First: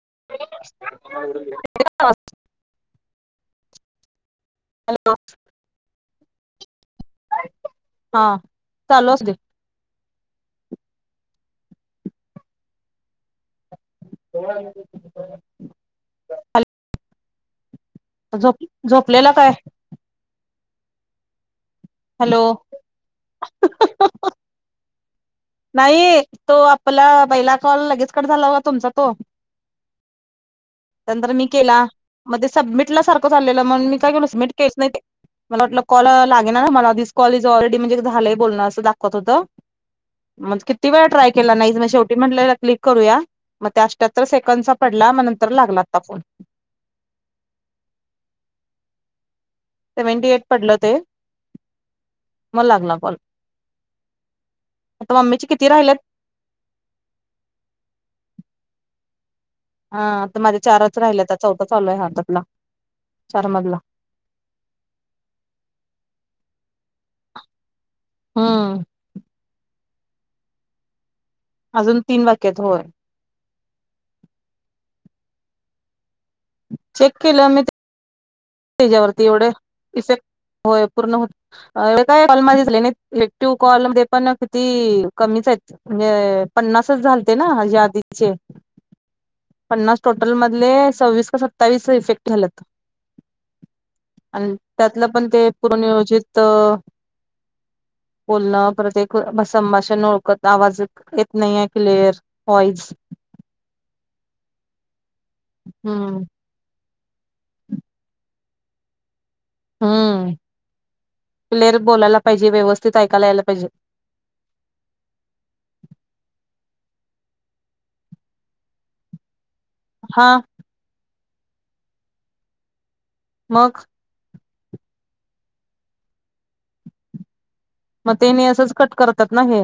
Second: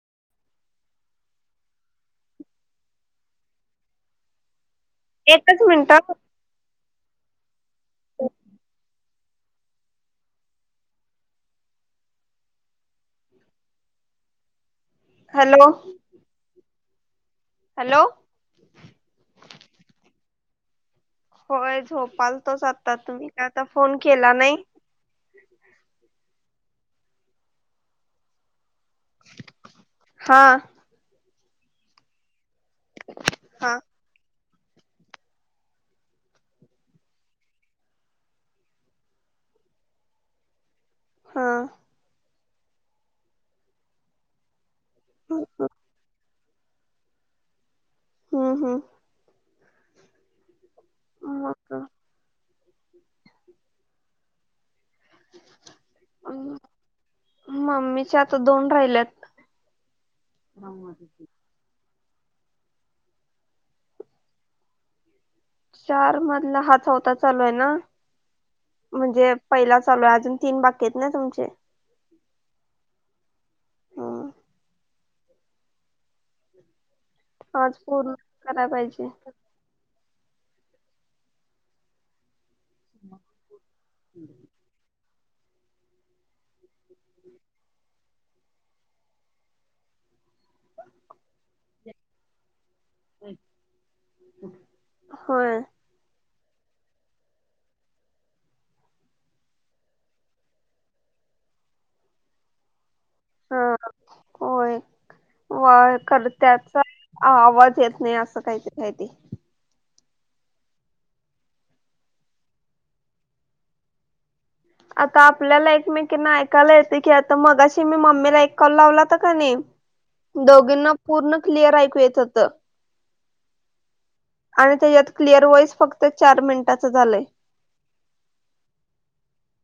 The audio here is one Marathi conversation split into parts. [inaudible] एकच मिनट हा चालू असुदे हो हॅलो हल हॅलो झोप झोपलेला काय होय झोपाल हॅलो तोच आता तुम्ही काय आता फोन केला नाही नाही तो आपला बैला कॉल लगेच कड झाला हो तुमचा तो हा नर मी सबटार हा मी काय सट म कॉलेज ऑलरेडी म्हणजे झालं बोलणं असं दाखत होतं म्हज ति वेळ ट्राय हा केला नाही म शेवी म्हट क्लिक करूया मग त्या अहत्तर सेकंडचा पडला म नंतर लागला आता फोन हा हम सेवनटी एट पडलं ते मग मला लागला ब आता मम्मीची किती राहिल ला हा तर माझे चारच राहिले आ चौथा चालू आहे ह ला शर्मातला चार मधला हा चौथा चालू आहे ना हम्म म्हणजे पहिला ल अजून ती बागकेत ना अजून तीन वाक्यात होय ह हम आज पूर्ण कराय पाहिजे त्याच्यावरती एवढे इफेक्ट हो पूर्ण हो काय एक्टिव कॉलमध्ये पण किती कमीच आहेत म्हणजे पन्नासच झालते नाजे आधीचे पन्नास टोटल मधले सव्वीस का सत्तावीस इफेक्ट झालात आणि त्यातलं पण ते होय पुूर्नियोजित [inaudible] बोलणं परते संभाषण ओळखत आवाज येत नाहीये क्लिअर वॉईज हा होय व ख हम्म त्याचा आवाज येत नाही असं काहीत काहीती हम्म क्लेअर बोलायला पाहिजे व्यवस्थित ऐकायला यायला पाहिजे आता आपल्याला एकमेकीना ऐकायला येतं की आता मगाशी मी मम्मीला एक कॉल लावलाता का नाही हा दोघींना पूर्ण क्लिअर ऐकू येत होत मग आणि त्याच्यात क्लिअर वॉइस फक्त चार मिनिटाच झालंय मग तेनी असंच कट करतात ना हे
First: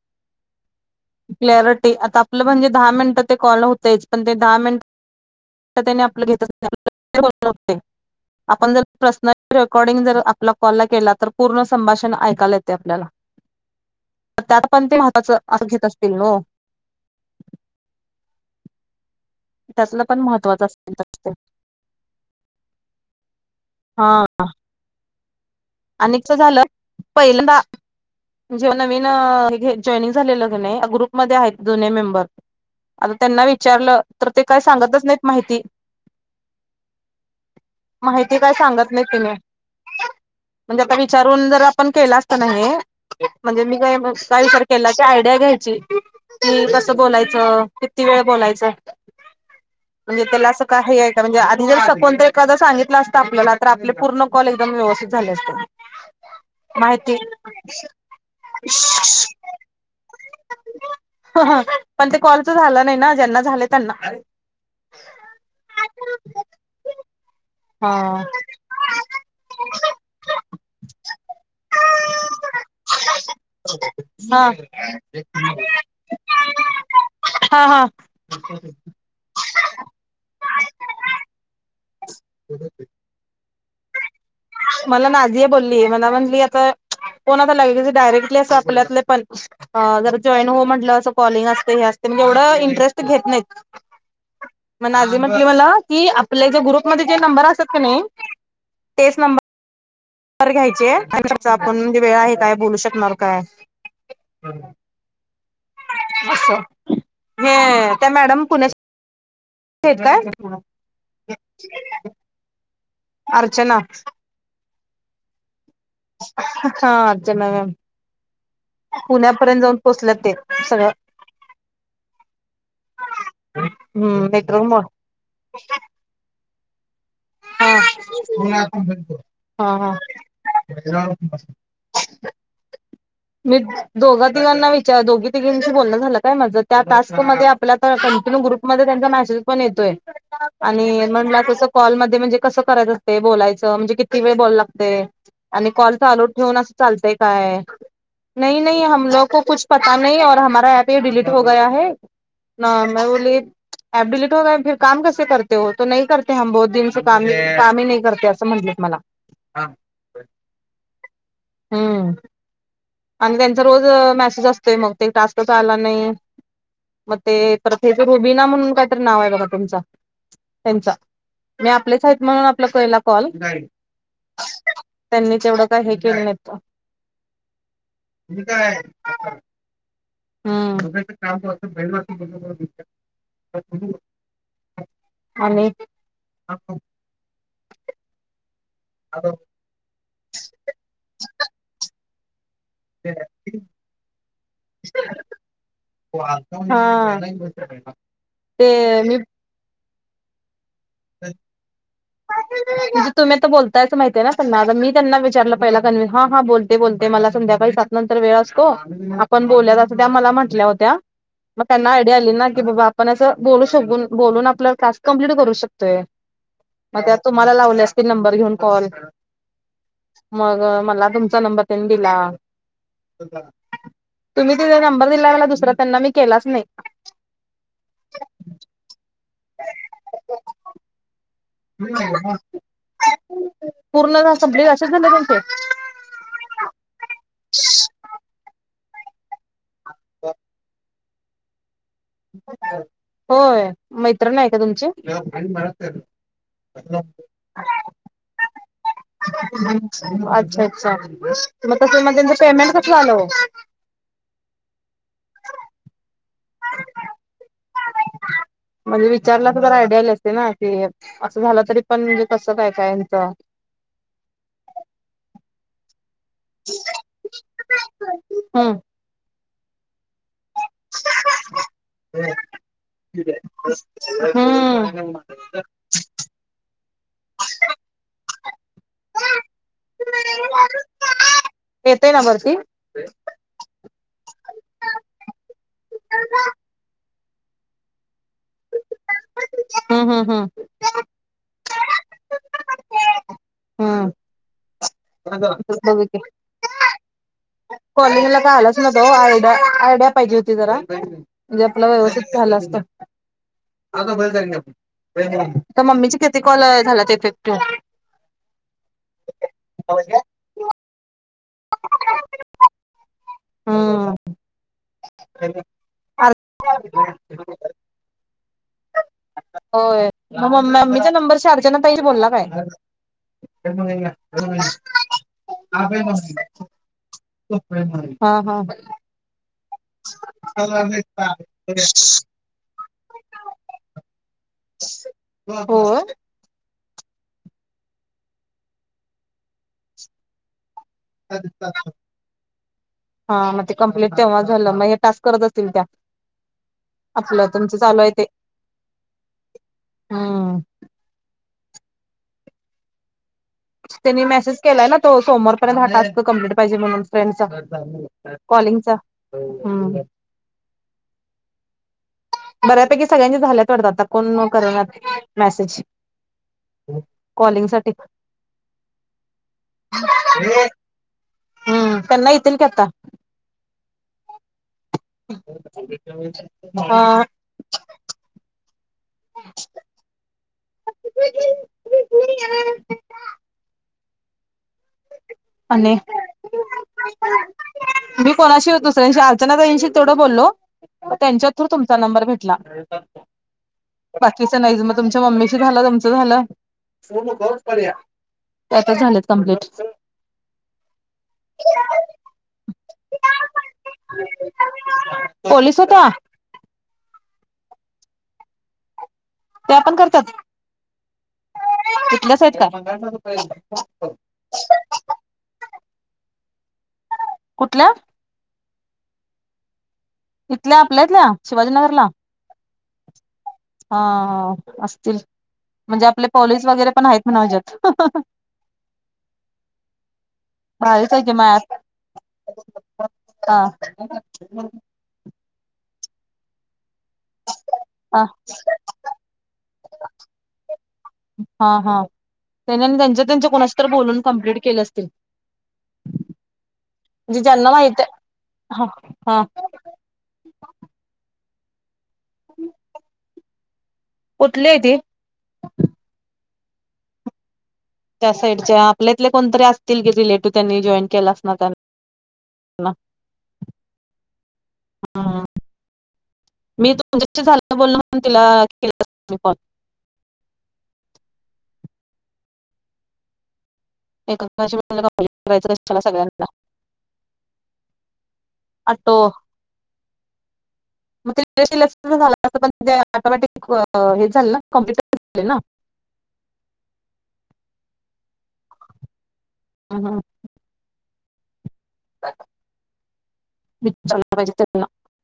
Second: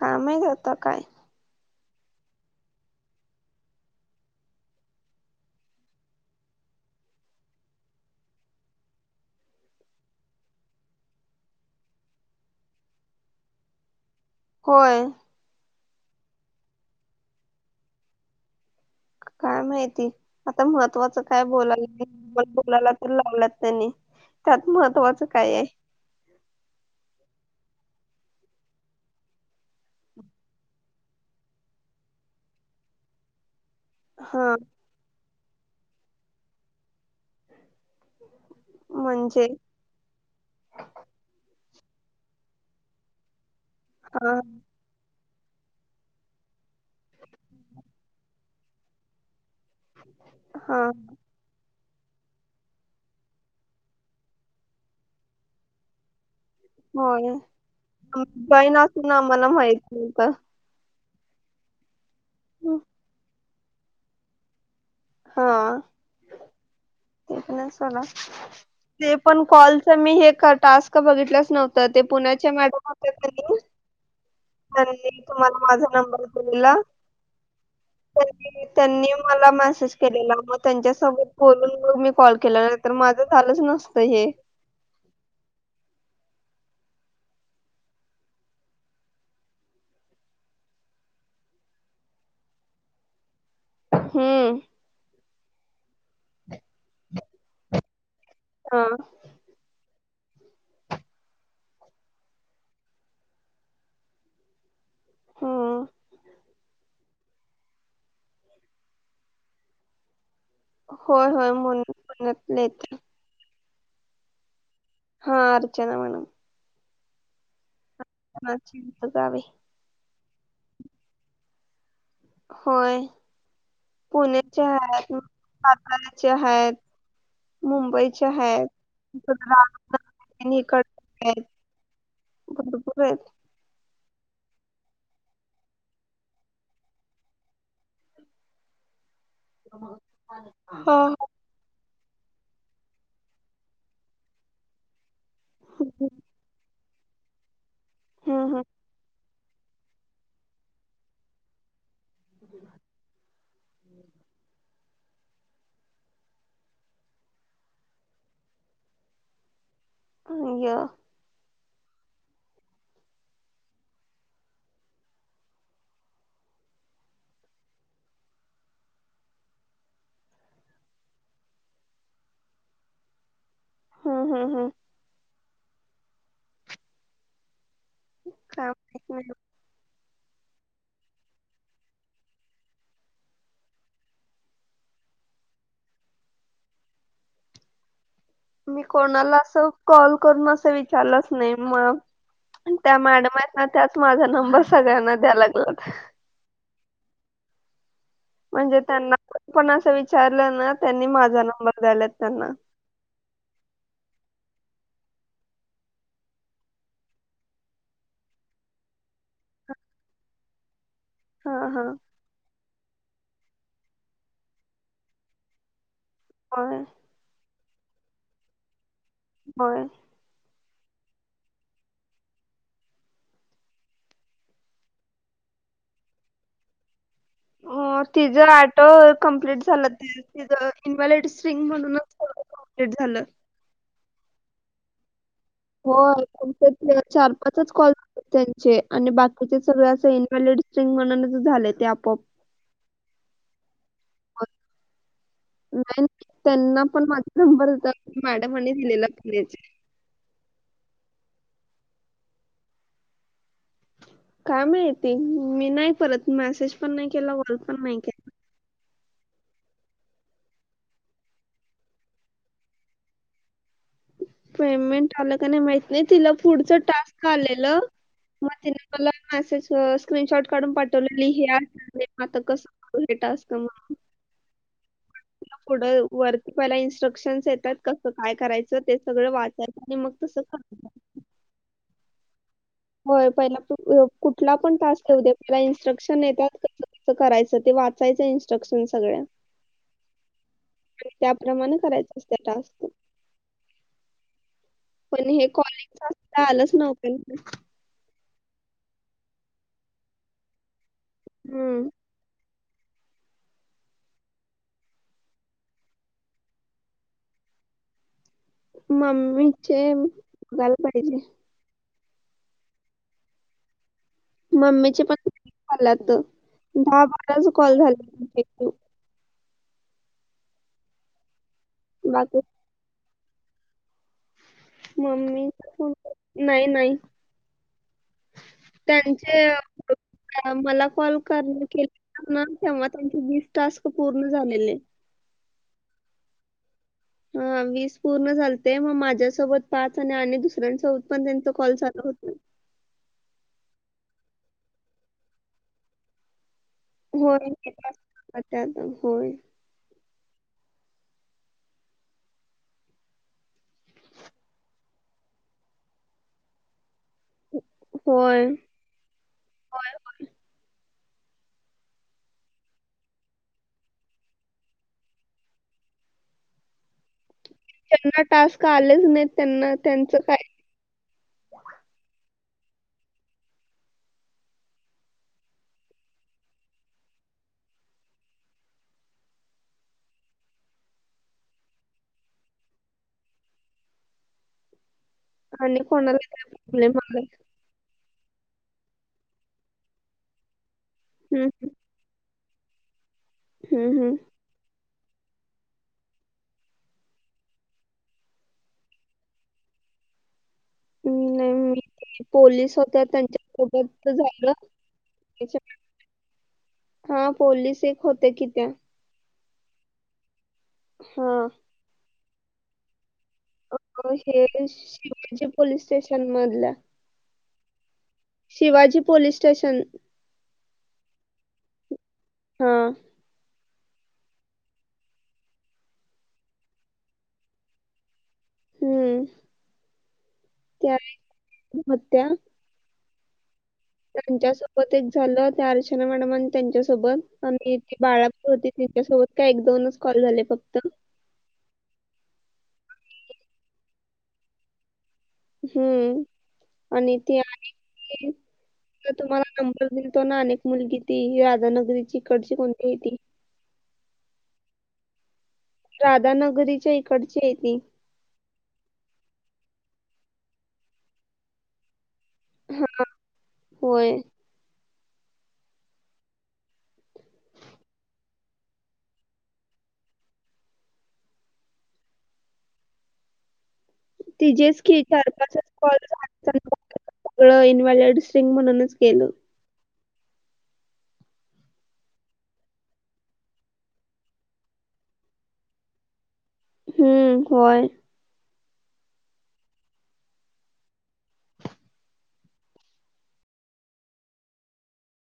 कामही जातं काय क्लॅरिटी आता आपलं म्हणजे दहा मिनिटं ते कॉल होतेच पण ते दहा मिनिट त्यानी आपलं घेत आपण जर प्रश्न रेकॉर्डिंग जर आपल्या कॉल ला केला तर पूर्ण संभाषण ऐकायला येते आपल्याला [inaudible] तर त्यात पण ते होय मातच घेत असतील न. काय माहिती आता महत्त्वाचं असेल काय बोलाय बोलायला तर लावलात त्यांनी. हा त्यात महत्त्वाचं. काय आहे आणि झालं पहिल्यांदा. जेव नवीन जॉइनिंग झालेलं नाही ग्रुपमध्येध्ये आहेत दोन्ही मेंबर. आता त्यांना विचारलं तर ते हा काय सांगतच नाहीत माहिती. माहिती काय सांगत नाही तिने. म्हणजे म्हणजे आता विचारून जर आपण केला असता नाही म्हणजे मी काय हा काय विचार केला क. ्या घ्यायची कि कस बोलायचं किती वेळ बोलायच. म्हणजे त्याला असं हा काही आहे का म्हणजे आधी जऊत. कोणत एखादा सांगितलं असत आपल्याला तर आपले पूर्ण कॉल एकदम व्यवस्थित झाले असते. माहिती. होय जॉईन असून आम्हाला माहित नव्हतं पण ते कॉलच झालं नाही ना ज्यांना झाले त्यांना. हा तेथ नाही चला. हा ते पण कॉलच मी हे टास्क बघितलंच नव्हतं ते पुण्याच्या मॅडम. हा नी तुम्हाला माझा नंबर दिईला. हा हा त्यांनी मला मेसेज. मग त्यांच्यासोबत बून म मी कॉल केला नाही माझ झालंच न मला नाझिया बोलली मला म्हणली आता आता लागेल डायरेक्टली अस आपल्या पण ज जॉईन हो म्हटलं अस कॉलिंग असते अस म्हणजेवढं इंटरेस्ट घेत नाहीत हम्म मला की आपल्या ग्रुपमध्ये जे नंबर असत का नाही हा बर घ्यायचे आणि आपणे वेळ आहे काय बोलू शकणार काय हम्म अचा हे त्या मॅडम पुण्या काय हो हो म मत लत अर्चना हा अरच हा अर्चना मॅम पुण्याची गावे पुण्यापर्यंत जाऊन पोहोचल्या ते सगळ होय हम्म मेट्रो पुण्याचे मुळं आहेत सातााराचे आहेत हा मुंबईच्या आहेतकड हा हा आहेत भरपूर आहेत दोघ तिघांना विचार दोघी तिघीशी बोलणं झालं काय माझ त्या टास्क मध्ये आपल्या कंटिन्यू ग्रुपमध्ये त्यांचा हा [unintelligible] े क कराय अस बोयच म्हणजे किती वेळ ब लागते आणि कॉल चालू ठेून चालते काय हम्म नाही नाही हमलो कुछ पता नाहीऔर हमारा ऍप हे डिलीट होगया है न मे बोली ॲप डिलीट हो गया फिर काम कैसे करते हो तो नही करते हम बहुत दिन से काम ही नाही करते असं म्हटलं मला [inaudible] हम्म आणि त्यांचा रोज मेसेज असतोय मग ते टासलं तर आला नाही मग ते प्रथेच रुबीना म्हणून कायतरी नाव आहे बघा तुमच त्यांचा मी आपलेच आहेत म्हणून आपला कला कॉल हा हा हा वढं का य काय माहित नाही च का ब ब आणि मी कोणाला अस कॉल करून असं विचारलंच नाही म त्या मॅडम ना त्याच माझा नंबर सगळ्यांना द्या लागला [unintelligible] म्हणजे ते त्यांना मी पण अस विचारलं ना त्यांनी माझा नंबर द्याला म्हणजे तुम्ही आता बोलताय असं माहितय ना सना मी त्यांना विचारलं कन् ह ह ब ब मला संध्याकाळी सात नंतर वेळ असतो आपण ब म म्हटल्या हो हा म हा त्यांना आयडया पण असं बोलू शून बोलून आपला क्लास कमप्लीट करू शकतोय होय मग त्या तुम्हाला लावल्या असतील नंबर घेऊन कॉल होय मग मला तुमचा नंबर त्यांनी दिला तुम्ही तीचा नंबर दिलायं दुसरा त्यांना मी केलाच नाही तिचं आटो कंप्लीट झालं त इनव्हॅलिड सिंग म्हणूनच कपलेट झालं पूर्ण टास्क कम्प्लीट सगळे अ असेच झाले त्याचे होय चार पाचच कॉल त्यांचे आणि बाकीचे सगळ्या इन्व्हॅलिड स्ट्रिंग म्हण झालं ते आपोआप होय मैत्रण आहे का तुमची नाही नाही, त्यांना पण माझा नंबर होता मॅडमांनी दिलेला कॉलेज [unintelligible] अच्छा अच्छा मग तस मग त्यांचं पेमेंट कसं आलं काय माहिती मी नाही परत मेसेज पण नाही केला कॉल पण नाही केला. म्हणजे विचारला तर ज आयडिया लसते ना की असं झालं तरी पण म्हणजे कसं काय कायच [unintelligible] पेमेंट आलं का नाही माहित नाही. तिला पुढचा टास्क आलेलं मग हम्म तिने मला मेसेज अ स्क्रीनशॉट काढून पाठवलेली हे आता कस टास्क करायचं. हम्म पुढं वर्क पहिला ऑप्शन येतात कस काय करायचं ते सगळं वाचायचं आणि मग तस येतय ना भरती होय पहिला कुठला पण टास्क येऊ दे पहिले इन्स्ट्रक्शन येतात. करायचं ते वाचायचं इनस्ट्रक्शन सगळे हम्म हम्म हम्म त्याप्रमाणे करायच असतय टास्क हम पण हे कॉलिगच्या कुठ आलंच नव्हतं ना कॉलिंग ला काय आलंच नव्हतं हो आयडिया आयडिया पाहिजे होती जरा म्हणजे आपला हम्म व्यवस्थित झाल असत. अ मम्मीचे किती कॉल झाल्यात इफेक्टिव्ह मम्मीचे बघाय पाहिजे. हम्म मम्मीचे पण झाल्यात दहा बाराच कॉल झाल्यात होय मग मम्मीच्या नंबरच्या अर्चना तही बोलला बाकी काय [inaudible] [inaudible] मम्मी नाही नाही. हा हा त्यांचे [inaudible] मला कॉल केला ना तेव्हा त्यांचे वीस टास्क पूर्ण झालेले. होय हा वीस पूर्ण झालते मग माझ्यासोबत पाच आणि दुसऱ्यांस हा म ते कम्प्लीट तेव्हा झालं मग हे टास्क करत असतील त्या आपलं होय तुमचं चालू आहे होय हा त्यांनी मेसेज केलाय ना तो सोमवारपर्यंत हा टास्क कंप्लीट पाहिजे म्हणून फ्रेंडचा होय कॉलिंगचा बऱ्यापैकी सगळ्यांचे झाल्यात वाटत आता कोण करण्यात मेसेज कॉलिंग साठी त्यांना टास्क आलेच नाही त्यांना त्यांचं काय हम्म त्यान्हा येतील की आता [inaudible] हा [unintelligible] आणि कोणाला काय प्रॉब्लेम असेल. मी कोणाशी दुसऱ्यांशी अर्चना ताईंशी तेवढं बोललो हम्म, त्यांच्या थ्रू तुमचा नंबर भेटला. हम्म, हम्म. बाकीचं नाइच मग तुमच्या मम्मीशी झालं तुमचं झालं पडया [inaudible] त्यात झालेत कम्प्लीट [inaudible] ह मी नाही [unintelligible] मी पोलीस होत्या त्यांच्या सोबत झालं पोलीस होत्या [inaudible] हा पोलीस एक होते कि त्या- त्या पण करतात हा तिथल्या आहेत का- हे शिवाजी पोलीस स्टेशन मधल्या कुठल्या शिवाजी पोलीस स्टेशन इथल्या आपल्या इथल्या शिवाजीनगरला हा हा असतील म्हणजे आपले पोलीस वगैरे पण आहेत म्हण [unintelligible] हम्म त्या एक हा त्यांच्या सोबतच झालं त्या अर्चना मॅडम त्यांच्या हा बाळा पण होती तिच्यासोबत का एक दोनच कॉल झाले फक्त हा हा त्या त्यांच्या त्यांच्या कुणाशी तर बोलून कमप्लीट केले असतील हम्म आणि ती म्हणजे ज्यांना माहित आहे. हा तर हा तुम्हाला नंबर दिले ना अनेक मुलगी ती राधानगरी कडची कोणती ती कुठले ती राधानगरीच्या इकडची आहे ती त्या साईडच्या आपल्यातले कोणतरी असतील की रिलेटिव्ह त्यांनी जॉईन केला असणार त्यां हा होय हा मी तुमच्याशी झाले बोलल तिला के फ [unintelligible] एकमेकांशी तिझेच की बोलणं कंप्लीट चार-पाच करायचं कॉल कशाला सगळ्यांना झाले सगळं इन्व्हॅलेड सिंग म्हणूनच ग ऑटो केलं मग झा पण टोमॅटिक हे झाले ना कम्प्युटर ना [unintelligible] हम्म होय. हम्म, हम्म. [unintelligible]